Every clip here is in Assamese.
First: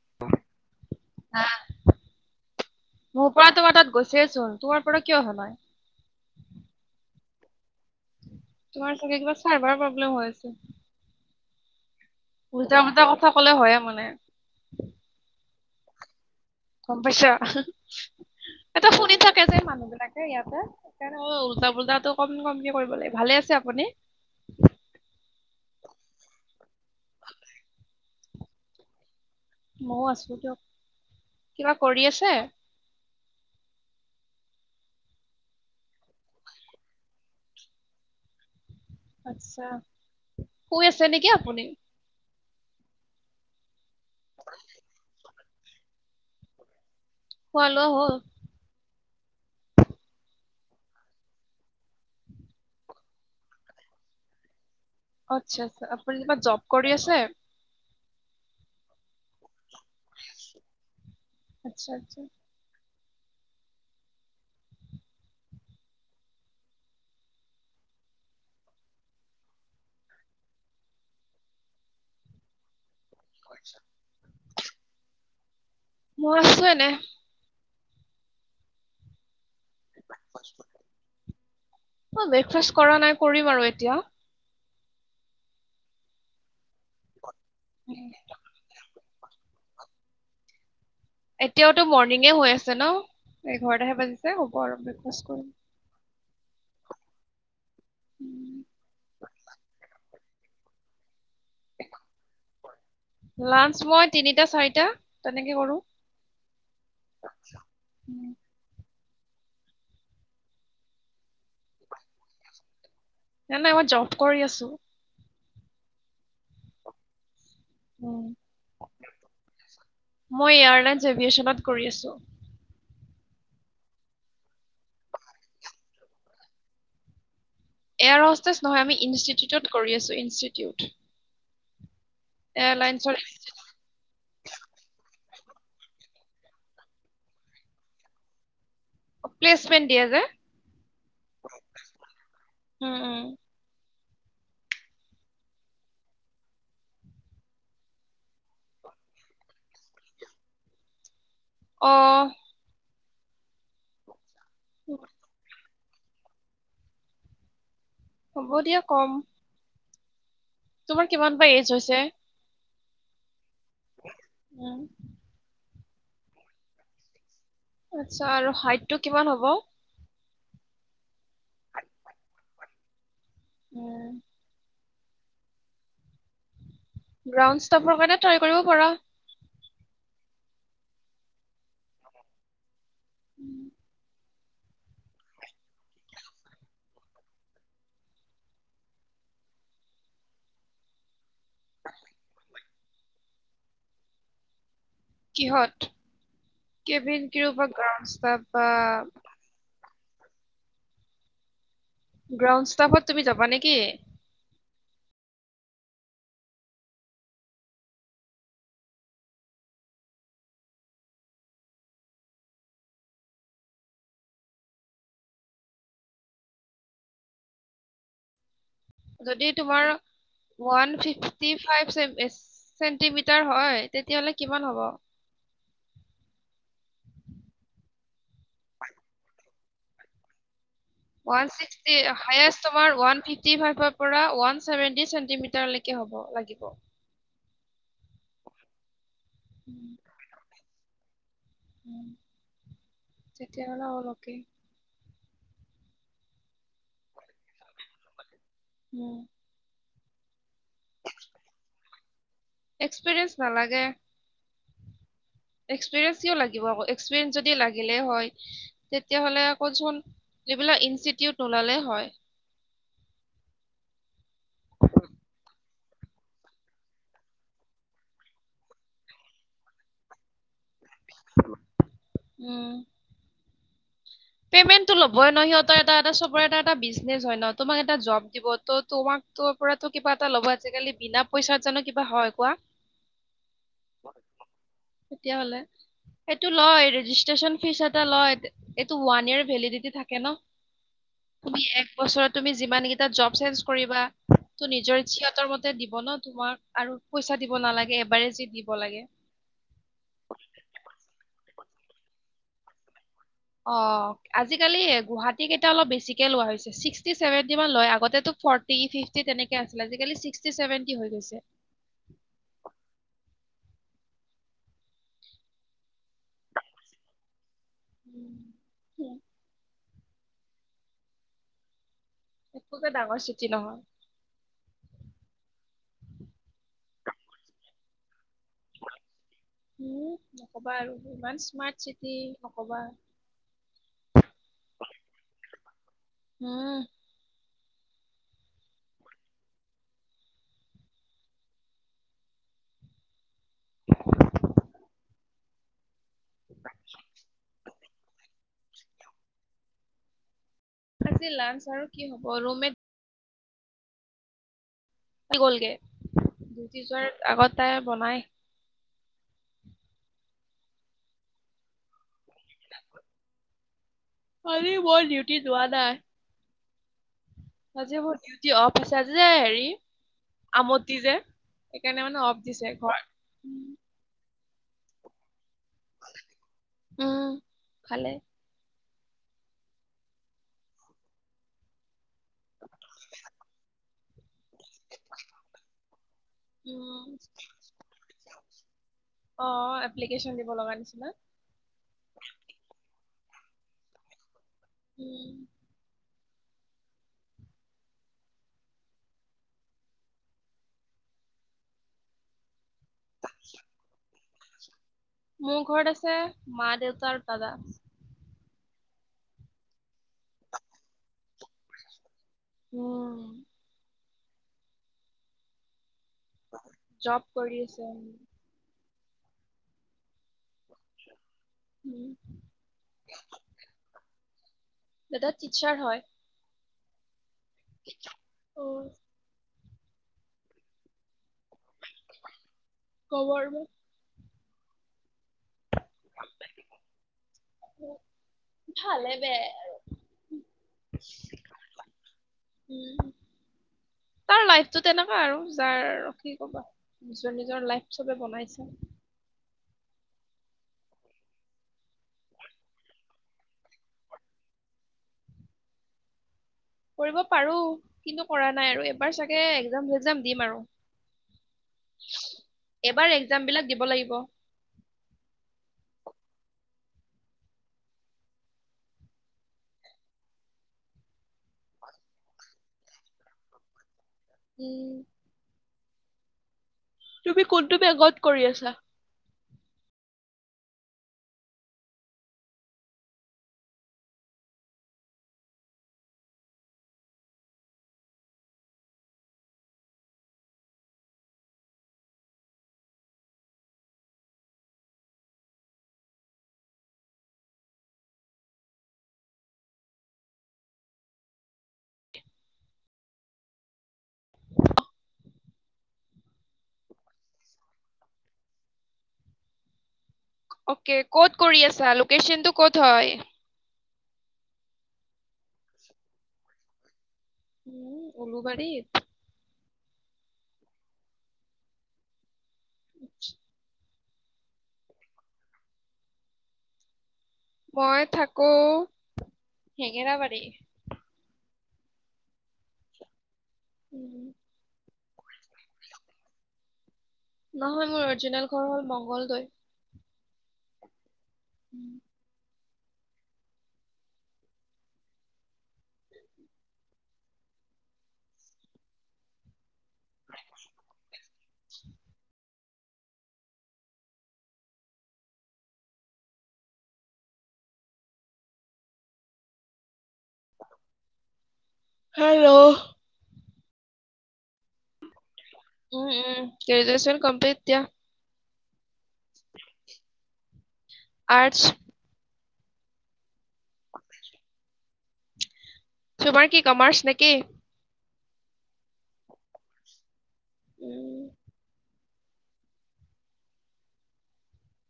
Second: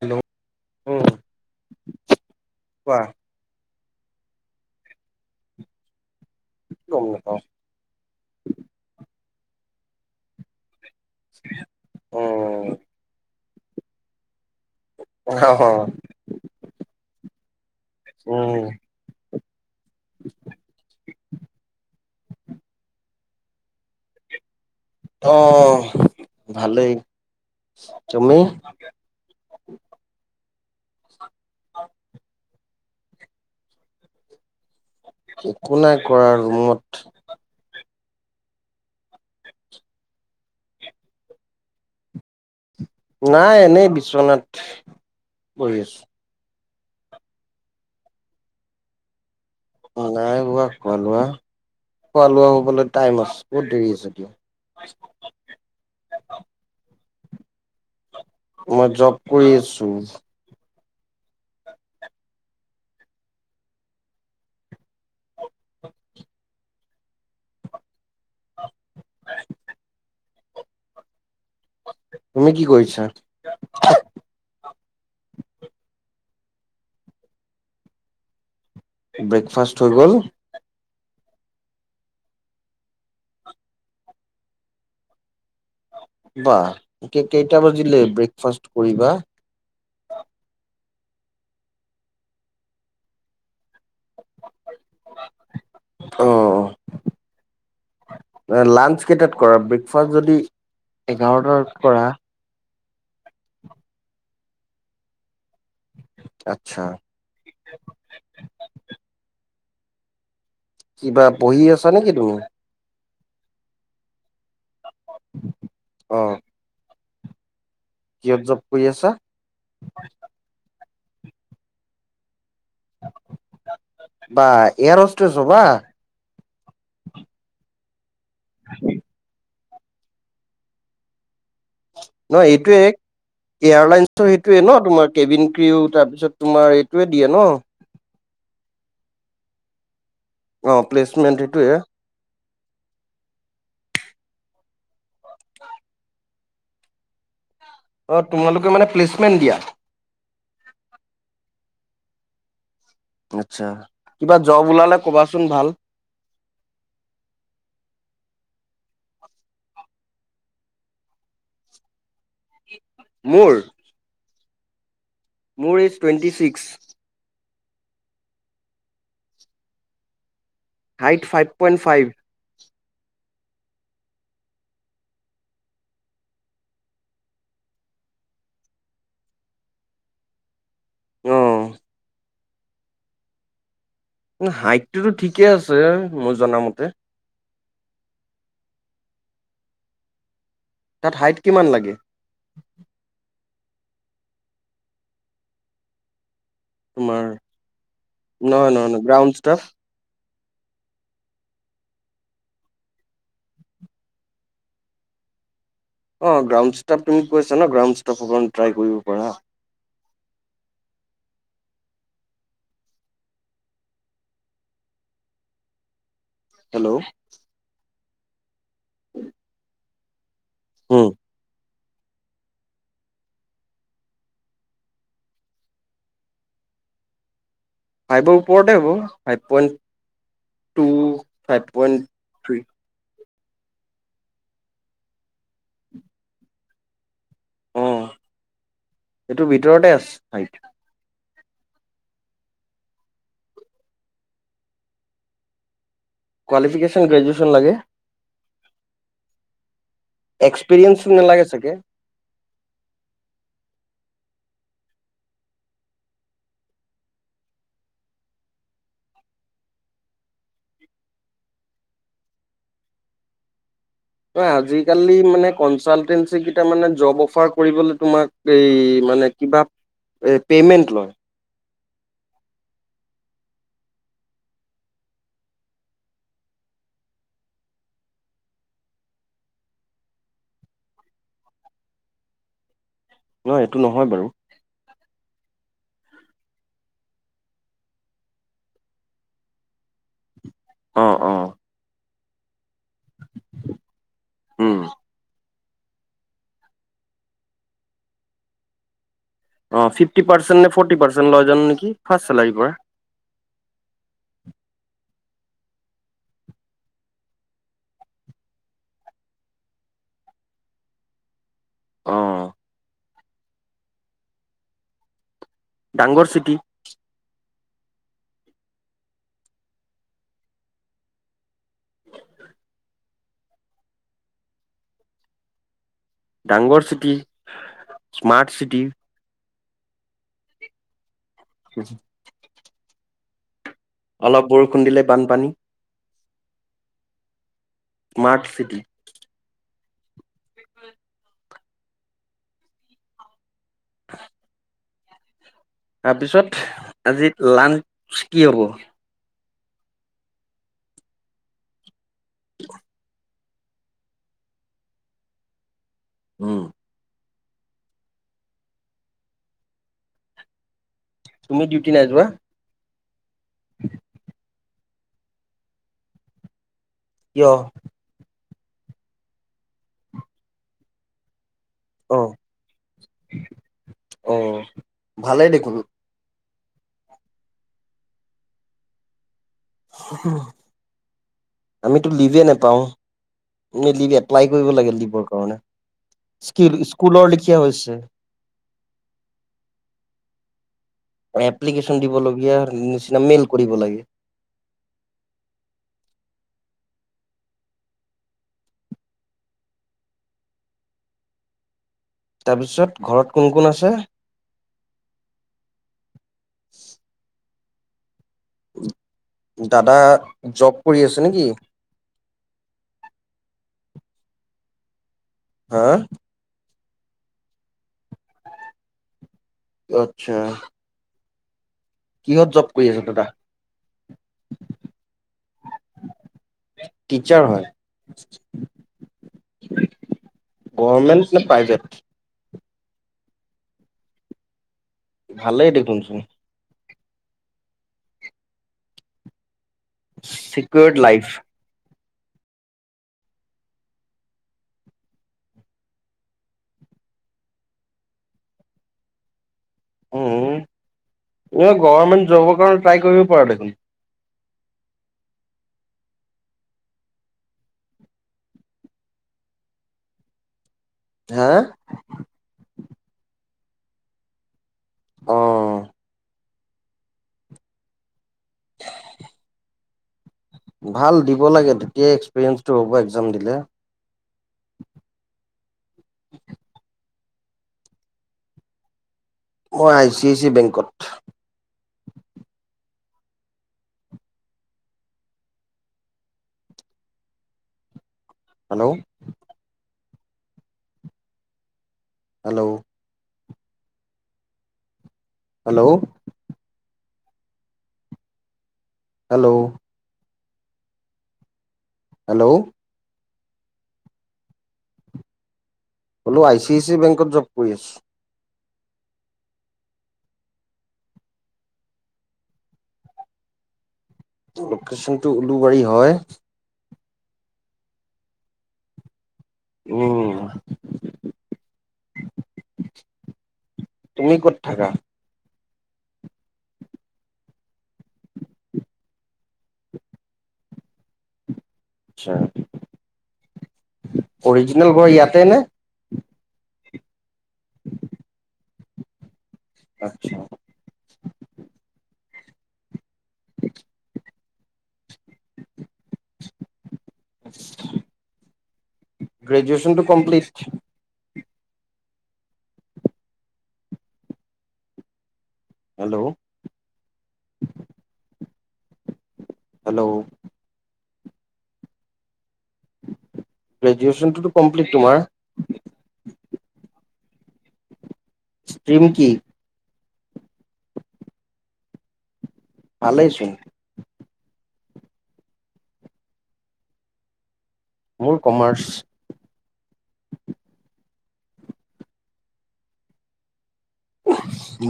হেল্ল' উম কোৱা মোৰ পৰাটো তোমাৰ তাত গৈছেচোন। তোমাৰ পৰা কিয় অহা নাই? গম নাপাওঁ। তোমাৰ চাগে কিব চাৰ্ভাৰ প্ৰব্লেম হৈ আছে। [unintelligible] উম উল্টা-পুল্টা কথা ক'লে, হয়ে মানে। অ'। গম পাইছা? হঁ-হঁ-হঁ। কে যে মানুহবিলাকে ইয়াতে। সেইকাৰণে উল্টা-পুল্টাটো কম- কমকে কৰিব লাগিব। ভালে আছে আপুনি? [inaudible] অ', ভালেই। তুমি? মইয়ো আছোঁ দিয়ক। কিবা কৰি আছে? একো নাই কৰা ৰুমত। আচ্ছা। শুই আছে নেকি আপুনি? নাই, এনেই বিছনাত পৰি আছোঁ। খোৱা-লোৱা হ'ল? নাই হোৱা খোৱা-লোৱা। খোৱা-লোৱা হ'বলৈ টাইম আছ- বহুত দেৰি আছে দিয়ক। আচ্ছা - আচ্ছা। আপুনি কিবা জ'ব কৰি আছে? মই জ'ব কৰি আছোঁ। আচ্ছা - আচ্ছা। তুমি কি কৰিছা? মই আছোঁ এনে। ব্ৰেকফাষ্ট হৈ গ'ল? অ' ব্ৰেকফাষ্ট কৰা নাই। কৰিম আৰু এতিয়া। বা, কে- কেইটা বাজিলে ব্ৰেকফাষ্ট কৰিবা? এতিয়াওতো মৰ্ণিঙে হৈ আছে ন'। এঘাৰটাহে বাজিছে। হ'ব আৰু, ব্ৰেকফাষ্ট কৰিম। অ' - অ'। নাই, লাঞ্চ কেইটাত কৰা? ব্ৰেকফাষ্ট যদি এঘাৰটাৰ পৰা? লাঞ্চ মই তিনিটা-চাৰিটা, তেনেকে কৰোঁ। আচ্ছা উম। কিবা পঢ়ি আছা নেকি তুমি? নাই-নাই, মই জ'ব কৰি আছোঁ। অ'। কিহত জব কৰি আছা মই এয়াৰলাইনছ এভিয়েশনত কৰি আছোঁ। বা, এয়াৰহোষ্টেছ হবা? এয়াৰ হোষ্টেজ নহয়। আমি ইনষ্টিটিউটত কৰি আছোঁ, ইনষ্টিটিউট। নহয় এইটোৱে। এয়াৰলাইন্সৰ এয়াৰলাইনছৰ সেইটোয়ে ন', তোমাৰ কেবিন ক্ৰিও, তাৰপিছত তোমাৰ এইটোৱে দিয়ে ন'? অ' প্লেচমেন্ট দিয়ে যে। অ' প্লেচমেণ্ট সেটোৱে। উম - উম। [unintelligible] অ' তোমালোকে মানে প্লেচমেণ্ট দিয়া? আহ আচ্ছা, কিবা জব ওলালে কবাচোন ভাল। হ'ব দিয়ক কম। তোমাৰ কিমান বা এ'জ হৈছে? মোৰ উম মোৰ এইজ টুৱেণ্টি ছিক্স আচ্ছা আৰু হাইটটো কিমান হ'ব? Height five point five. উম। গ্ৰাউণ্ড ষ্টফৰ কাৰণেট্ৰাই কৰিব পৰা উম। উম হাইটটোতো ঠিকে আছে মই জনামতে তাত হাইট কিমান লাগে কিহত কেবিন তোমাৰ কি গ্ৰ বা নহয় নহয় নহয় গ্ৰাউণ্ড ষ্টাফ গ্ৰাউণ্ড ষ্টাফত তুমি যাবা নেকি? অ গ্ৰাউণ্ড ষ্টাফ তুমি কৈছা ন গ্ৰাউণ্ড ষ্টাফ কাৰণে ট্ৰাই কৰিব পাৰা। [inaudible] হেল্ল'। যদি তোমাৰ one um. Fifty five centimetre হয়। তেতিয়াহলে কিমান হ'ব- [inaudible] ফাইভৰ ওপৰতে হ'ব, five point two one five point sixty three সায়েছ তোমাৰ ওৱান ফিপ টি ফাইভৰ পৰা ওৱান ছেভেণ্টি চেণ্টিমিটাৰলৈকে হ'ব লাগিব। এইটো ভিতৰতে উম, আছে সাইত উম তেতিয়া হ'লে অল অকে কোৱালিফিকেশ্যন গ্ৰেজুৱেশ্যন লাগে। উম। এক্সপিৰিয়েঞ্চ নালাগে চাগে? এক্সপিৰিয়েঞ্চ নালাগে। এক্সপিৰিয়েঞ্চ কিয় লাগিব আকৌ, এক্সপিৰিয়েঞ্চ যদি লাগিলে হয় তেতিয়াহলে আকৌচোন! যিবিলাক ইনষ্টিটিউট নোলালে হয়। অই আজি কালি মানে কনচালটেঞ্চি কেইটা মানে জব অফাৰ কৰিবলৈ তোমাক এই মানে কিবা পেমেন্ট লয়। উম পেমেন্টটো ল'বই ন সিহঁতৰে এটা এটা চবৰে বিজনেচ হয় ন তোমাক এটা জব দিব ত তোমাক- তোমাৰ পৰা তো কিবা এটা ল'ব, আজিকালি বিনা পইচাত জানো কিবা হয় কোৱা? নহয় এইটো নহয় বাৰু তেতিয়া হলে সেইটো লয় ৰেজিষ্ট্ৰচন ফিজ এটা লয়। ওৱান ইয়েৰ ভেলিডিটি থাকে ন অ অ তুমি এক বছৰৰ যিমান কেইটা জৱ চেইঞ্জ কৰিবা, ত উম নিজৰ ইচ্ছা, সিহতৰ মত তে দিব ন তোমাক আৰু পইচা দিব নালাগে এবাৰেজি দি দিব লাগে। অ ফিফটি পাৰ্চেট নে ফৰ্টি পাৰ্চেট লয় যান নেকি ফাৰ্ষ চেলাৰী পৰা অ আজিকালি এ গুৱাহাটী কেইটা অলপ বেছিকে লোৱা হৈছে ছিক্সটি চেভেন্টি মান লৈ আগতে তো ফটি, ফিফটি তেনেকে আছিলে আজি কালি চিকটি, চেবেনটি হৈ গৈছে। অ ডাংগৰ চিটি- উ একপ্ৰকাৰে ডাঙৰ চিতি নহয়। ডাঙৰ চিটি, স্মাৰ্ট চিটি, উম নকবা আৰু ইমান স্মাৰ্ট চিটি নকবা। অলপ বৰষুণ দিলে বানপানী উম, স্মাৰ্ট চিটি। [inaudible] তাৰপিছত আজি লাঞ্চ কি হ'ব? আজি লাঞ্চ আৰু কি হ'ব? ৰুমে গলগে উম, দুটি যোৱাৰ আগত তাই বনাই তুমি ডিউটি নাই যোৱা [inaudible] [unintelligible] আজি মই ডিউটি যোৱা নাই কিয়? আজি মোৰ ডিউটি অফ আছে আজি যে হেৰি আমতি যে সেইকাৰণে মানে অ', অফ দিছে ঘৰ অ ভালেই দেখোন উম ভালে। আমিতো লিভে নোপাও আ লিভ এপ্লাই কৰিব লাগে দিবৰ কাৰণে উম স্কুলৰ লিখিয়া হৈছে অ এপ্লিকেশ্যন দিব লগা নিছিল এপ্লিকেশ্যন দিবলগীয়া নিচিনা মেইল কৰিব লাগে উম। তাৰপিছত ঘৰত কোন কোন আছে? মোৰ ঘৰত আছে মা দেউতাৰ আৰু দাদা দাদা জব কৰি আছে নেকি? উম। হা? জপ কৰি আছে। আত্ছা উম কিহত জব কৰি আছ দাদা দাদা টিচাৰ হয়। টিচাৰ হয়। ত' গভমেণ্ট নে প্ৰাইভেট [unintelligible] ভালেই দেখোনচোন ভালে বেয়া চিক্যৰড লাইফ উ তাৰ লাইফটো তেনেকুৱা আৰু যাৰ কি কবা নিজৰ নিজৰ লাইফ চবে বনাইছে। উম গভমেন্ট জবৰ কাৰণে ট্ৰাই কৰিব পাৰা দেখোন কৰিব পাৰো কিন্তু কৰা নাই আৰু, এবাৰ চাগে এক্জাম চেগজাম দিম আৰু। হা? এবাৰ একজামবিলাক দিব লাগিব আহ [unintelligible] ভাল দিব লাগে তেতিয়াই এক্সপিৰিয়েন্ঞ্চটো হ'ব এক্সাম দিলে উম তুমি কোনটো বেগত কৰি আছা? মই আই চি আই চি বেংকত hello hello hello hello hello! Hello I C I C বেংকত জব কৰি আছো অকে ক'ত কৰি আছা লোকেশচন টো ক'ত হয় লোকেশ্যনটো উলুবাৰী হয় উম ওলুবাৰীত উম [inaudible] তুমি ক'ত থাকা? মই থাকো হেঙেৰাবাৰী আচ্ছা অৰিজিনেল ঘৰ ইয়াতে নে নহয় মোৰ অৰিজিনেল ঘৰ হ'ল মংগলদৈ আচ্ছা। [inaudible] গ্ৰেজ গ্ৰেজুৱেছনটো কপ্লিট [inaudible] হেল্ল'! হেল্ল' হেল্ল' গ্ৰেজুৱেচনটোতো কমপ্লিট তোমাৰ উম উম গ্ৰেজুৱেচন কম্প্লিট এতিয়া ষ্ট্ৰম কি আৰ্টছ ভালেই চোন তোমাৰ কি কমাৰ্চ নেকি? মোৰ কমাৰ্চ। উম,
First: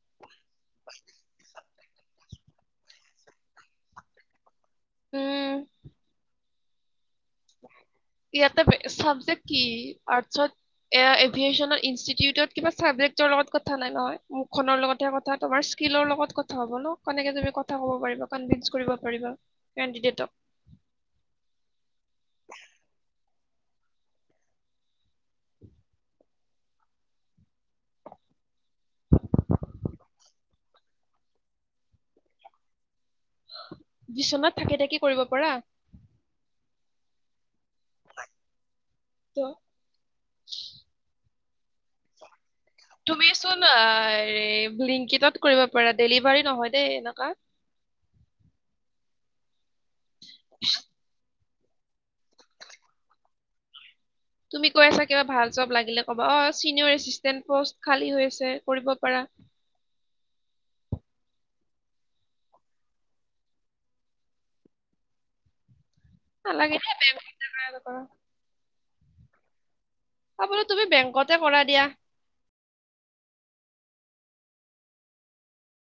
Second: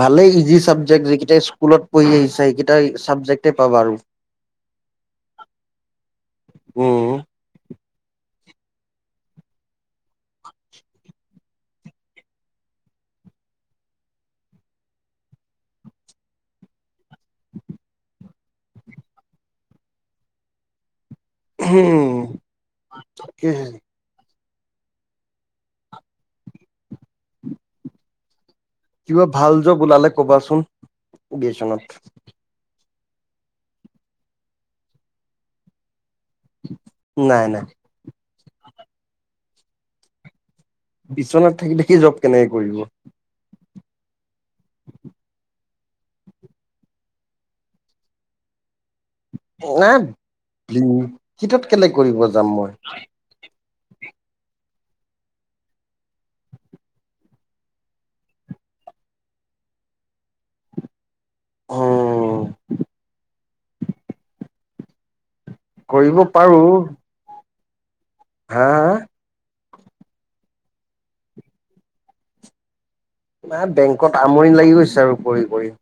ভালেই ইজি চাবজেক্ট যিকেইটাই স্কুলত পঢ়ি আহিছা এইকেইটাই চাবজেক্টেই পাবা আৰু উম। উম ইয়াতে চাবজেক্ট কি আৰ্টচত এ এভিয়াচনৰ ইঞ্চিটোচত কিবা চাবজেক্তৰ লগত কথা নাই নহয় মুখ খনৰে কথা তোমাৰ লৰ লগত কথা হব ন কেনেকে তুমি কথা কব পাৰিবা কনভিন্স কৰিব পাৰিবা কেণ্ডিডেটক [unintelligible] উম তাকেহে। কিবা ভাল যব ওলালে কবাচোন বিচনাত থাকি থাকি কৰিব পৰা নাই নাই তো বিছনাত থাকি থাকি জক কেনেক তুমি ছোঁন ব্লিলিংকিতত কৰিব পাৰা ডেলিভাৰী নহয় দেই এনেকুৱা [inaudible] নাই হিটোত কেলে কৰিব যাম মই তুমি কৈ আছা কিবা ভাল জব লাগিলে কবা অ চিনিয়ৰ এচিষ্টেন পোষ্ট খালী হৈ আছে কৰিব পাৰা [inaudible] উম কৰিব পাৰো নালাগে দেই [unintelligible] হা- হা? অ' বোলো তুমি বেংকতে কৰা দিয়া। না, বেংকত আমনি লাগি গৈছে আৰু কৰি - কৰি।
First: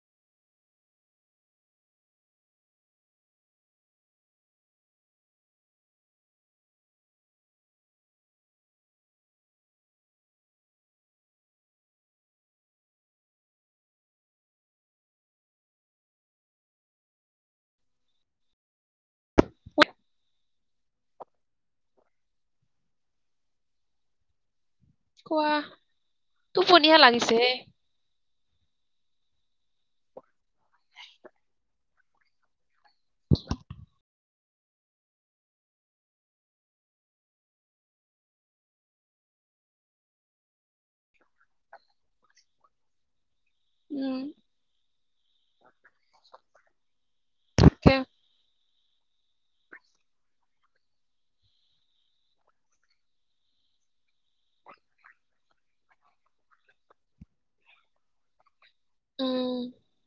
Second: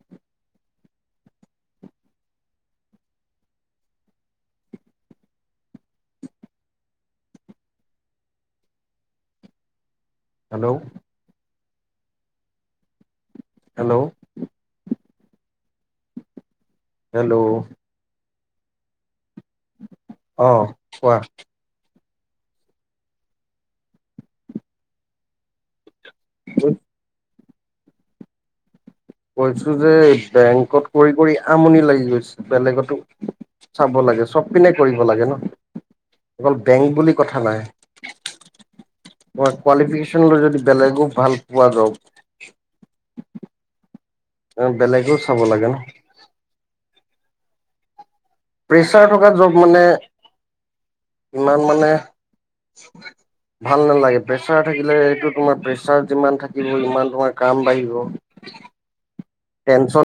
হেল্ল'? হেল্ল'? হেল্ল'? অ', কোৱা। কোৱা। টোপনিহে লাগিছে। কৈছোঁ যে, বেংকত কৰি - কৰি আমনি লাগি গৈছে। বেলেগত তো চাব লাগে। চব পিনে কৰিব লাগে ন'। অকল বেংক বুলি কথা নাই। কোৱা- কোৱালিফিকেশ্যনলৈ যদি বেলেগো ভাল পোৱা যাওঁক। [inaudible] বেলেগো চাব লাগে ন'। তাকে। প্ৰেছাৰ থকা জ'ব মানে, ইমান মানে চ [inaudible] ভাল নালাগে। প্ৰেছাৰ থাকিলে এইটো তোমাৰ প্ৰেছাৰ যিমান থাকিব, ইমান তোমাৰ কাম বাঢ়িব। উম টেনশন